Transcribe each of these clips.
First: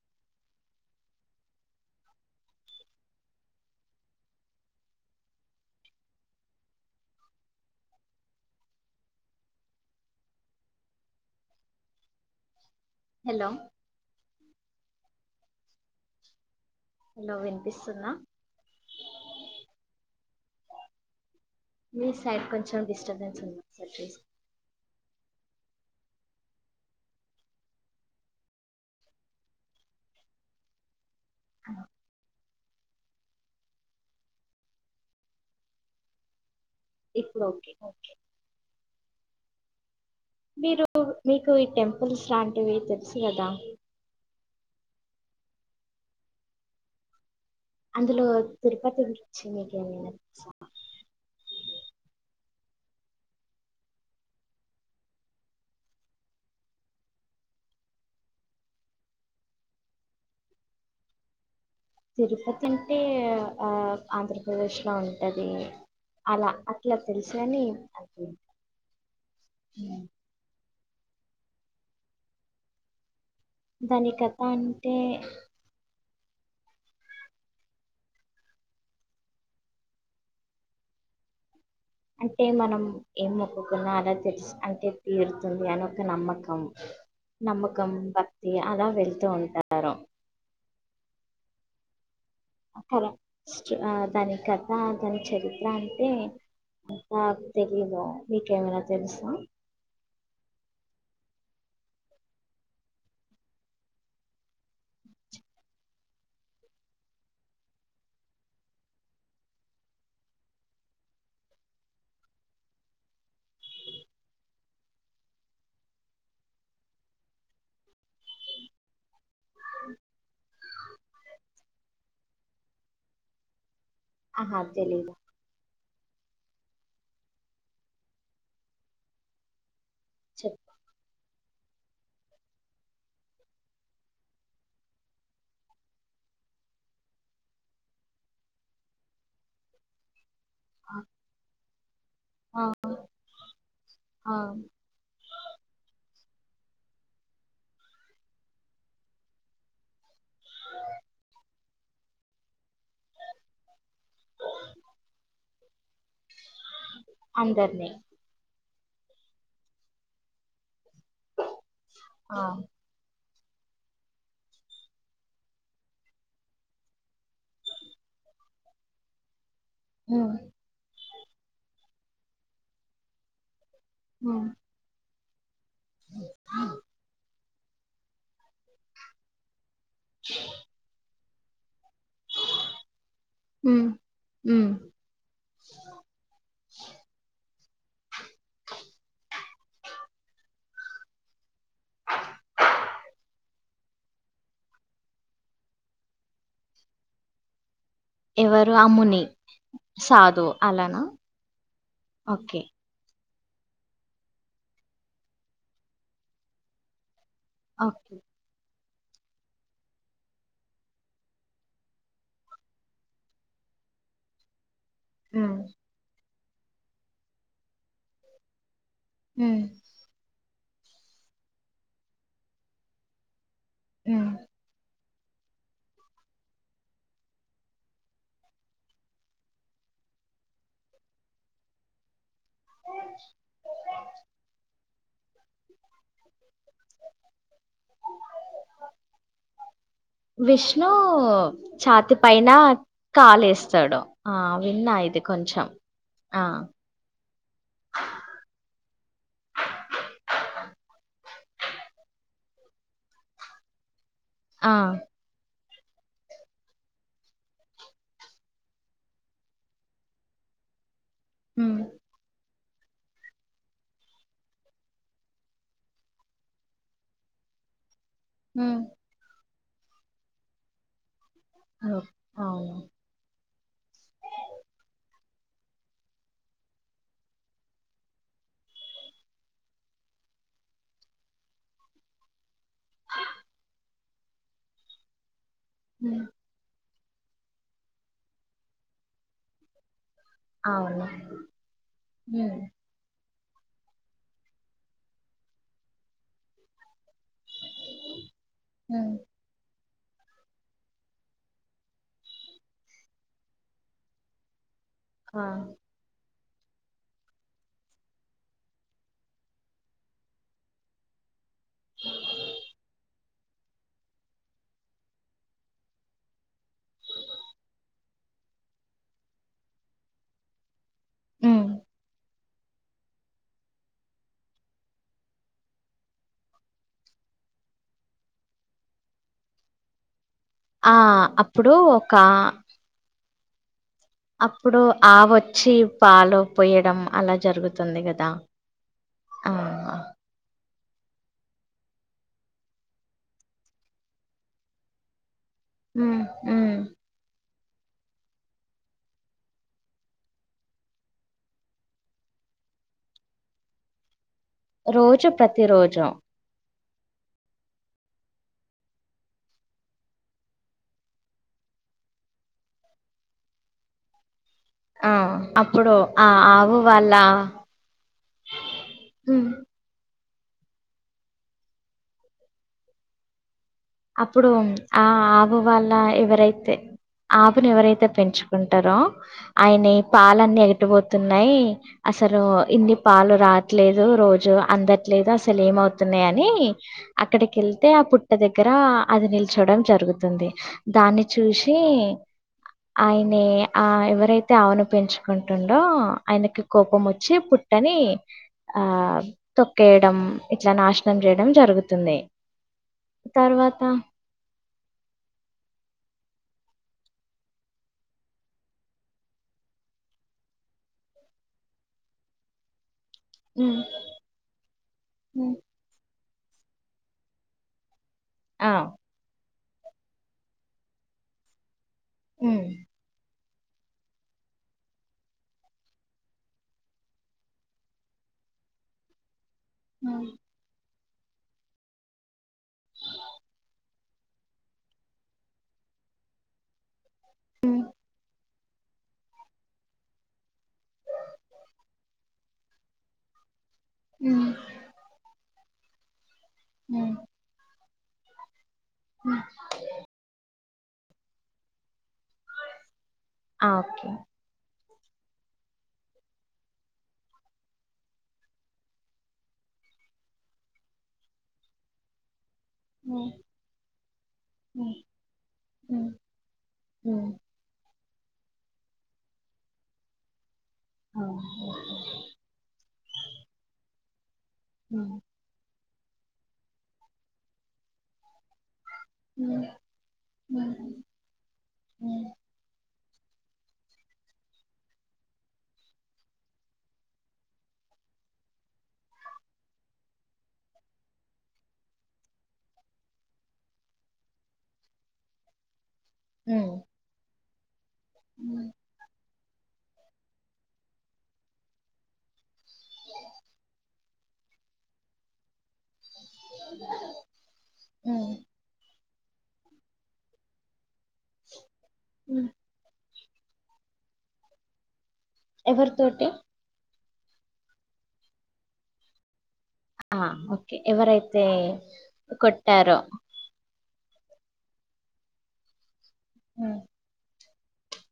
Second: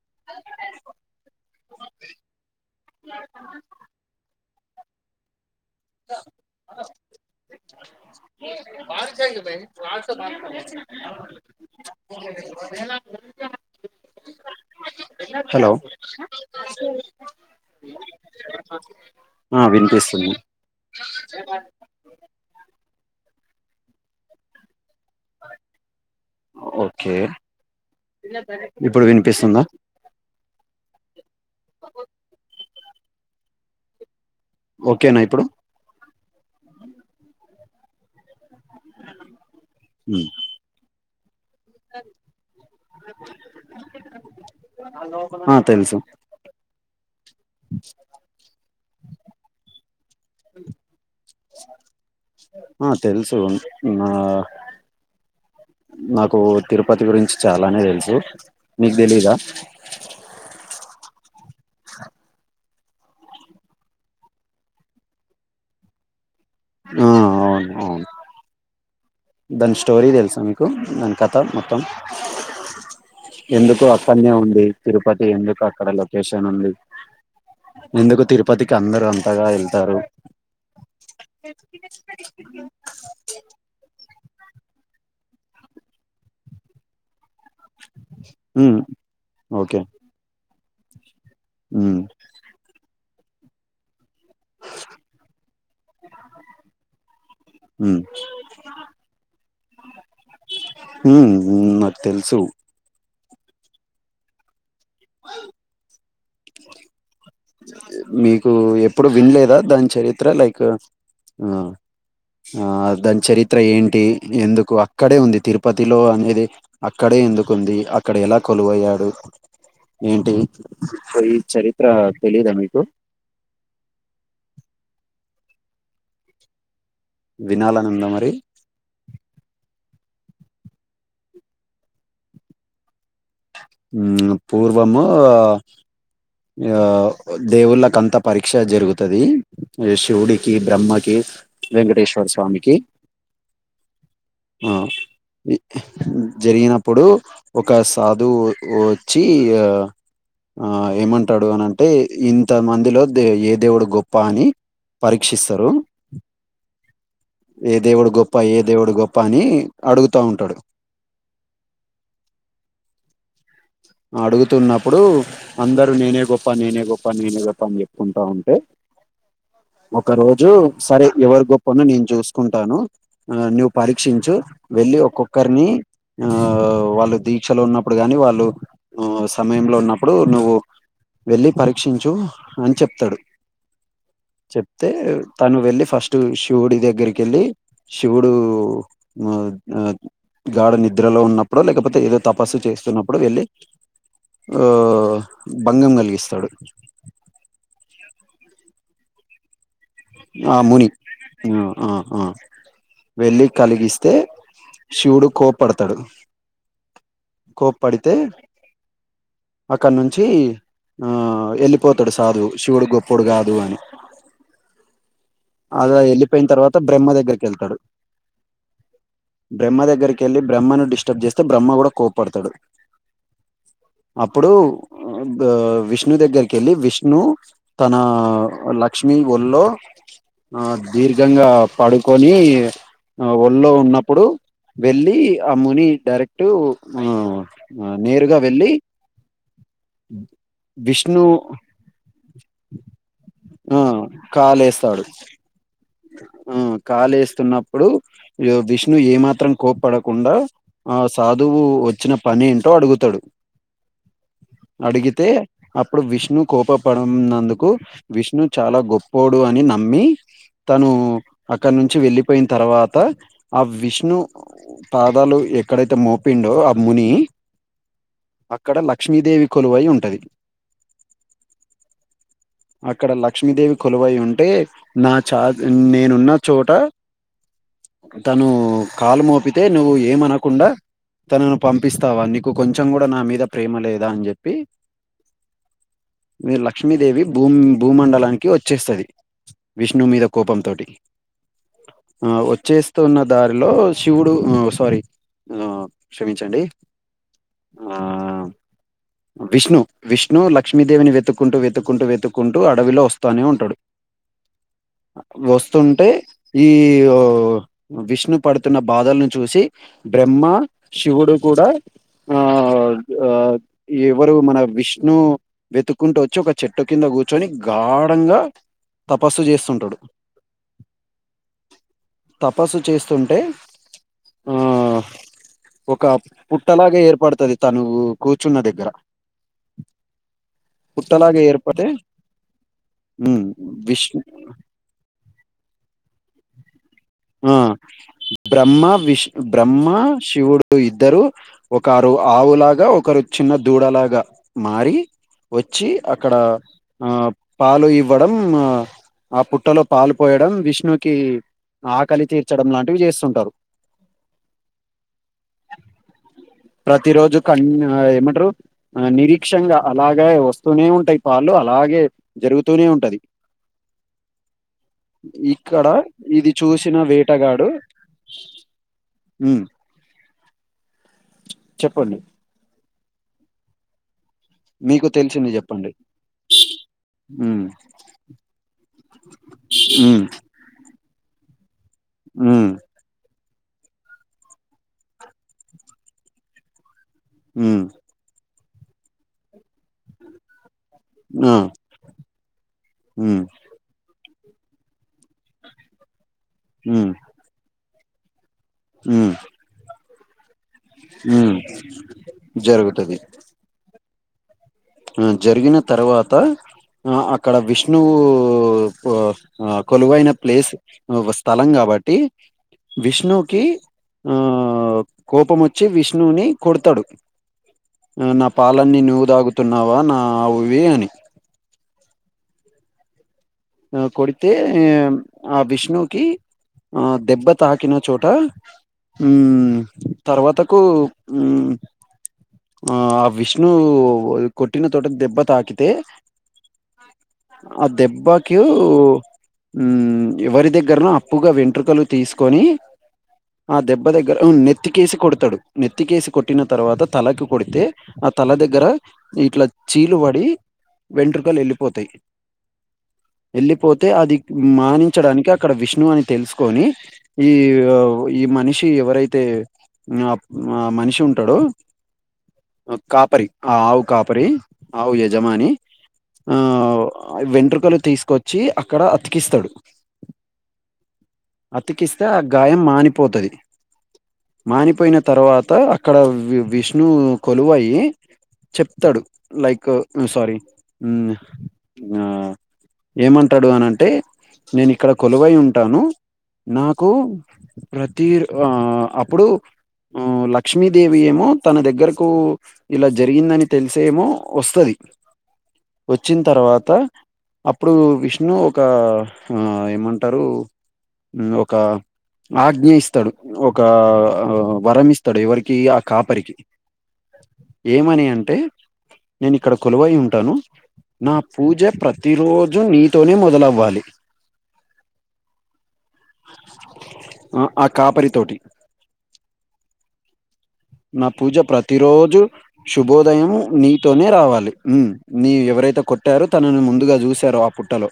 అ ఏ బ కాయిగ భయి చస బ కా హలో హలో హలో వినిపిస్తుందా ఆ వినిపిస్తుంది మీ సైడ్ కొంచెం డిస్టర్బెన్స్ ఉంది ఒకసారి చూస్ ఓకే ఇప్పుడు వినిపిస్తుందా అ ఓకేనా ఇప్పుడు ఇప్పుడు ఓకే ఓకే అ మీరు మీకు ఈ టెంపుల్స్ లాంటివి తెలుసు కదా ఆ తెలుసు అందులో తిరుపతి గురించి మీకేమైనా తెలుసా ఆ తెలుసు నా నాకు తిరుపతి గురించి చాలానే తెలుసు మీకు తెలీదా తిరుపతి అంటే ఆ ఆంధ్రప్రదేశ్లో ఉంటది అలా అట్లా ఆ తెలుసని అవును అ అవును దాని స్టోరీ తెలుసా మీకు దాని కథ మొత్తం ఎందుకు దాని అక్కనే కథ ఉంది అంటే తిరుపతి ఎందుకు అక్కడలో వేషన్ ఉంది ఎందుకు తిరుపతికి అందరు అంతగా వెళ్తారు అంటే మనం ఏం మొక్కుకున్నా అలా తె అంటే తీరుతుంది అని ఒక నమ్మకం నమ్మకం భక్తి ఉమ్ అలా వెళ్తూ ఉంటారు ఉ క్క దాని కథ దాని చరిత్ర అంటే అంత ఉమ్ తెలీదు మీకేమైనా తెలుసా హు నాకు తెల్సు మీకు ఎప్పుడు వినలేదా దాని చరిత్ర లైక్ ఆ ఆ దాని చరిత్ర ఏంటి ఎందుకు అక్కడే ఉంది తిరుపతిలో అనేది అక్కడే ఎందుకుంది అక్కడ ఎలా కొలువయ్యాడు ఏంటి కొయి చరిత్ర తెలీదా మీకు ఆహా తెలిదు వినాలనుందామరి చెప్ ఊమ్ పూర్వమూ ఇగ దేవుళ్ళకంత పరీక్ష జరుగుతది ఇగ శివుడి కీ బ్రహ్మకి ఆ వెంకటేశ్వరస్వామికి ఆ ఇ జరిగినప్పుడు ఒక సాధువు వోచ్చి ఆ ఆ ఏమంటాడు అనన్ టే ఇంత మందిలో దే ఏ దేవుడు గొప్ప అని పరీక్షిస్తారు ఏ అందరినీ దేవుడు గొప్ప ఏ దేవుడు గొప్ప అని అడుగుతా ఉంటడు ఆ అడుగుతున్నప్పుడు అందరూ నేనే గొప్ప నేనే గొప్ప నేనే గొప్ప అని చేప్పుకుంటా ఉంటే ఒక ఉమ్ రోజు సరే ఎవరు గొప్పనో నేను చూసుకుంటాను ఆ నువ్వు పరీక్షించు ఉమ్ వెళ్ళి ఒక్కొక్కరిని ఆ వాళ్ళు దీక్షలో ఉన్నప్పుడు గాని వాళ్ళు ఉ సమయంలో ఉన్నప్పుడు నువ్వు వెళ్ళి పరీక్షించూ అని చెప్తడు ఉమ్ ఉమ్ చెప్తే తను వెళ్ళి ఫస్ట్ టు శివుడి దగ్గరికెళ్ళి శివుడు మ అ గాడ నిద్రలో ఉన్నప్పుడో లేకపోతే ఏదో తపస్సు చేస్తున్నప్పుడు వెళ్ళి ఆ భంగం కలిగిస్తడు ఎవరు ఆ ముని సాధు ఆ ముని అలానా ఆ ఆ ఆ ఓకే వెళ్లి కలిగిస్తే శివుడు కోప్పడుతడు కోప్పడితే ఓకే అక్కడ నుంచి ఆ యెళ్ళిపోతడు సాధువు శివుడు గొప్పోడు గాదు అని ఉమ్ అలా యెళ్ళిపోయిన తర్వాత బ్రహ్మ దగ్గరికెళ్తడు ఉమ్ బ్రహ్మ దగ్గరి కెళ్ళి బ్రహ్మను డిస్టర్బ్ చేస్తే బ్రహ్మ కూడా కోప్పడుతడు ఉమ్ అప్పుడు ఆ బా విష్ణు దగ్గరికెళ్ళి విష్ణు తన లక్ష్మి ఒళ్ళో ఆ దీర్ఘంగా పడుకొనీ అ ఒళ్ళో ఉన్నప్పుడు వెళ్ళి ఆ ముని డైరెక్ట్ ఆ అ నేరుగా వెళ్ళి విష్ణు ఛాతి పైన ఆ కాలేస్తాడు ఆ విన్నా ఇది కొంచెం ఆ ఉమ్మ్ కాలేస్తున్నప్పుడు ఇగొ విష్ణు ఏమాత్రం కోప్పడకుండా ఆ సాధువు ఒచ్చిన పనేంటో అడుగుతడు బ్లాంక్ అడిగితే అప్పుడు విష్ణు కోప పడనందుకు విష్ణు చాలా గొప్పోడు అని నమ్మి తను అక్కడ ఉమ్ నుంచి వెళ్ళిపోయిన తర్వాత ఆ విష్ణు పాదాలు ఎక్కడైతే మోపిండో ఆ ముని అక్కడ ఉమ్ లక్ష్మీదేవి కొలువై ఉంటది ఓ అవును అక్కడ లక్ష్మీదేవి కొలువై ఉంటే నా చా నేనున్న చోట తను కాలుమోపితే నువ్వు ఏమనకుండా తనను పంపిస్తావా నీక్ కు కొంచెం గూడా నా మీద ప్రేమ లేదా అని చేప్పి ఉమ్మ్ మీ లక్ష్మీదేవి భూమ్ భూమండలానికి ఒచ్చేస్తది విష్ణు మీద కోపం తోటి అవును ఆ ఉమ్ వచ్చేసి. తున్న దారిలో శివుడు ఆ సారీ ఆ క్షమించండి. ఆ. ఉమ్ విష్ణు విష్ణు లక్ష్మి దేవిని వెతుక్కుంటూ వెతుక్కుంటూ వెతు. వెతుక్కుంటూ అడవిలో వస్తనే ఉంటాడు ఆ వస్తుంటే. ఈ విష్ణు పడుతున్నా బాధలను చూసి బ్రహ్మ. శివుడు కూడా ఆ ఆ. ఎవరు మన విష్ణు వెతుక్కుంటూ వచ్చి ఒక చెట్టు కింద కూర్చొని గాడంగా తపస్సు చేస్తుంటడు హ్మ్ తపస్సు చేస్తుంటే ఆ. ఆ ఒక పుట్టలాగ ఏర్పడుతాది తను కూర్చున్న దగ్గర ఆ అప్పుడు ఒక హ్మ్ విష్ణు అప్పుడు ఆవు వచ్చి పాలు పోయ్యడం అలా ఆ జరుగుతుంది కదా బ్రహ్మ విష్ ఆ బ్రహ్మ శివుడు ఇద్దరు ఒకరు ఆవులాగా ఒకరు చిన్న దూడలాగా మారి వచ్చి ఉమ్ అక్కడ ఉమ్ ఆ పాలు ఇవ్వడం ఆ పుట్టలో పాలు పోయడం విష్ణుకి ఆకలి తీర్చడం లాంటివి చేస్తుంటరు రోజు ప్రతి రోజు ప్రతి రోజు కన్ ఏమంటరు ఆ నిరీక్షంగా అలాగే వస్తూనే ఉంటయి పాలు అలాగే జరుగుతూనే ఉంటాది చూ. ఆ ఇక్కడ అప్పుడు ఆ ఇది ఆవు చూసిన వాళ్ళ వేటగాడు హ్మ్ ఉమ్ చెప్పండి అప్పుడు మీకు ఆ తెలిసింది ఆవు చెప్పండి వాళ్ళ ఎవరైతే ఉమ్ ఆవును ఎవరైతే పెంచుకుంటరో ఆయన ఈ ఉమ్ పాలన్నీ ఎటు పోతున్నాయి అసలు ఉమ్ ఇన్ని పాలు రా ట్లేదు రోజు అందట్లేదు అసలు ఏమవుతున్నాయి అని అక్కడికి ఉమ్ వెళ్తే ఆ పుట్ట దగ్ దగ్గర అది నిల్చోడం జరుగుతుంది దాన్ని ఆ చూసి ఉమ్ ఆయనే ఆ ఎవరైతే ఆవును పెంచుకుంటుండో ఆయనకి కోపం ఉమ్ వచ్చి పు పుట్టని ఆ తొక్కేయడం ఇట్లా నాశనం చేయడం హ్మ్ జరుగుతుంది జరుగుతది తర్వాత ఆ జరిగిన తర్వాత ఆ అక్కడ విష్ణువు కొ ఆ కొలువైన ప్లేస్ ఒక స్థలం కాబట్టి విష్ణు కి ఉ ఆ కోపం వచ్చి విష్ణువుని కొడుతాడు నా ఆ పాలన్నీ నువ్వు తాగుతున్నావా నా ఆవువి అని హ్మ్ ఆ కొడితే ఆ విష్ణువుకి ఆ దెబ్బ తాకినా చోట హ్మ్ తర్వాతకు హ్మ్ ఆ విష్ణువు కొట్టిన తోట దెబ్బ తాకితే ఉమ్ ఆ దెబ్బ కు హ్మ్ ఎవరి దగ్గరనో అప్పుగా వెంట్రుకలు తీస్ కొని ఆ దెబ్బ దగ్గర నెత్తికేసి కొడుతడు నెత్తికేసి కొట్టిన తర్వాత తలకి కొడితే ఆ తల దగ్గర ఇ చీలు పడి వెంట్రుకలు వెళ్ళిపోతాయి ఆ వెళ్ళిపోతే ఓకే అది మానించడానికి అక్కడ విష్ణు అని తెలుసుకొని ఈ ఈ మనిషి ఎవరైతే ఆ ఆ మనిషి ఉంటడో ఉమ్ కాపరి ఆ ఆవు కాపరి ఆవు యజమాని ఉమ్ ఆ ఉమ్ వె పల తీసుకొచ్చి అక్కడ అతికిస్తాడు అతికిస్తే అ గాయం మానిపోతది మానిపోయిన తర్వాత అక్కడ విష్ణు కొలువయి చెప్తాడు లైక్ సారీ హుమ్ ఆ ఏమంటాడు అనంటే నేను ఇక్కడ కొలువై ఉంటాను నాకు ప్రతి ఆ అప్పుడు లక్ష్మీదేవి ఏమో తన దగ్గరకు ఇలా జరిగిందని తెలిసేమో వస్తది వచ్చిన తర్వాత ఉమ్ అప్పుడు విష్ణు ఒక ఆ ఏమంటారు ఒక ఆజ్ఞ ఇస్తాడు ఒక వరమిస్త ఇత్తడు ఎవరికి ఆ కాపరికి ఏమని అంటే నేను ఇక్కడ కొలువై ఉంటాను నా పూజ ప్రతిరోజు నీతోనే మొదలవ్వాలి ఎవరి తోటి ఆ ఆ కాపరి తోటి అ ఆ ఓ నా పూజ ప్రతి రోజు కొట్టారో శుభోదయం నీ తోనే రావాలి హుమ్ నీ ఎవరైతే కొట్టారో తనని ముందుగా చూశారో ఆ పుట్టలో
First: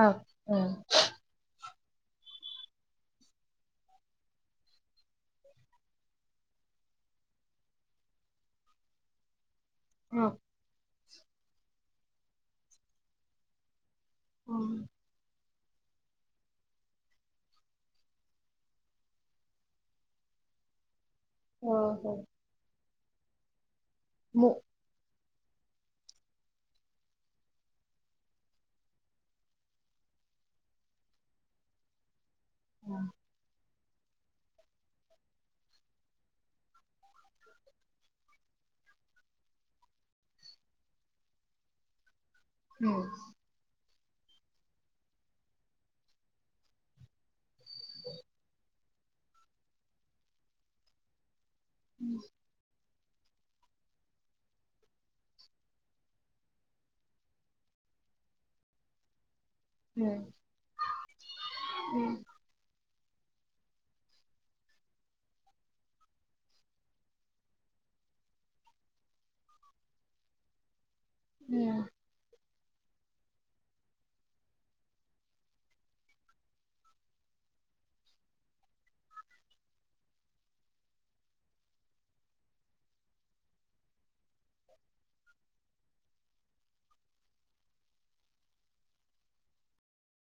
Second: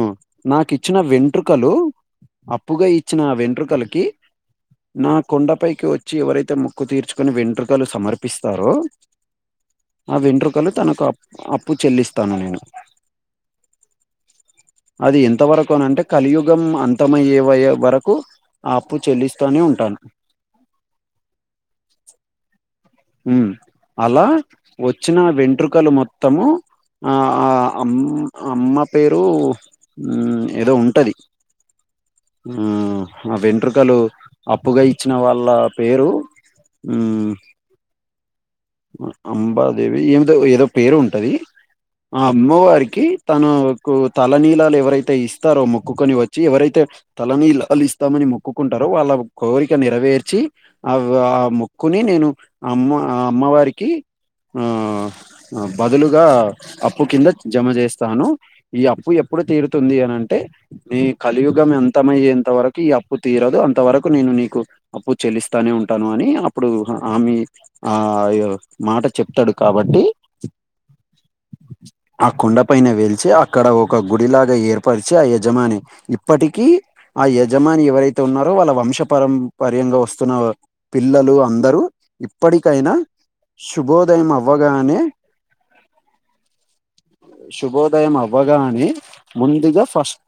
ఉ ఆ నాకు ఇచ్చిన వెంట్రుకలు అప్పుగా ఇచ్చిన ఆ వెంట్రుకలకి నా కొండపైకి వ చ్చి ఎవరైతే మోక్కు తీర్చుకుని వెంట్రుకలు సమర్పిస్తారో ఆ ఉమ్ వెంట్రుకలు తనకు అప్పు చెల్లిస్తాను నేను అది ఎంత వరకు అని అంటే కలియుగం అంతమయ్యే వయ్యే వరకు అప్పు చెల్లిస్తానే ఉంటాను ఆ ఓహో ఉ అలా ము- వచ్చిన వెంట్రుకలు మొత్తము ఆ ఆ అమ్ అమ్మ పేరు ఏదో ఉంటది ఉమ్ ఆ వెంట్రు కలు అప్పుగా ఇచ్చిన వాళ్ళ పేరు ఉ అంబాదేవి ఏమిదో ఏదో పేరు ఉంటది ఆ అమ్మవారికి తను తలనీలాలు ఎవరైతే ఇస్తారో మొక్కుకని వచ్చి ఎవరైతే తలనీలాళ్ళు ఇస్తామని మొక్కుకుంటారు వాళ్ళ కోరిక నెరవేర్చి ఆ ఆ మో క్కుని నేను ఆ అమ్మ ఆ అమ్మవారికి ఆ ఆ బదులుగా అప్పు కింద జమ చేస్తాను ఈ అప్పు ఎప్పుడు తీరు తుంది అని అంటే నీ కలియుగం అంతము ఉమ్ అయ్యేంత వరకు ఈ అ అప్పు తీరదు అంత వరకు నేను నీకు అప్పు చెల్లిస్తానే ఉంటాను అని అప్పుడు హామీ ఆ అయ్యో మాట చెప్తాడు కాబట్టి యా ఆ కుండ పైన వెలిచి అక్కడ ఒక గుడిలాగా ఏర్పరిచి ఆ యజమాని ఇప్పటికీ ఆ యజమాని ఎవరైతే ఉన్నారో వాళ్ళ వంశపారం పర్యంగా వస్తున్న పిల్లలు అందరూ ఇప్పటికి కైనా శుభోదయం అవ్వగానే శుభోదయం అవ్వగానే ముందుగా ఫస్ట్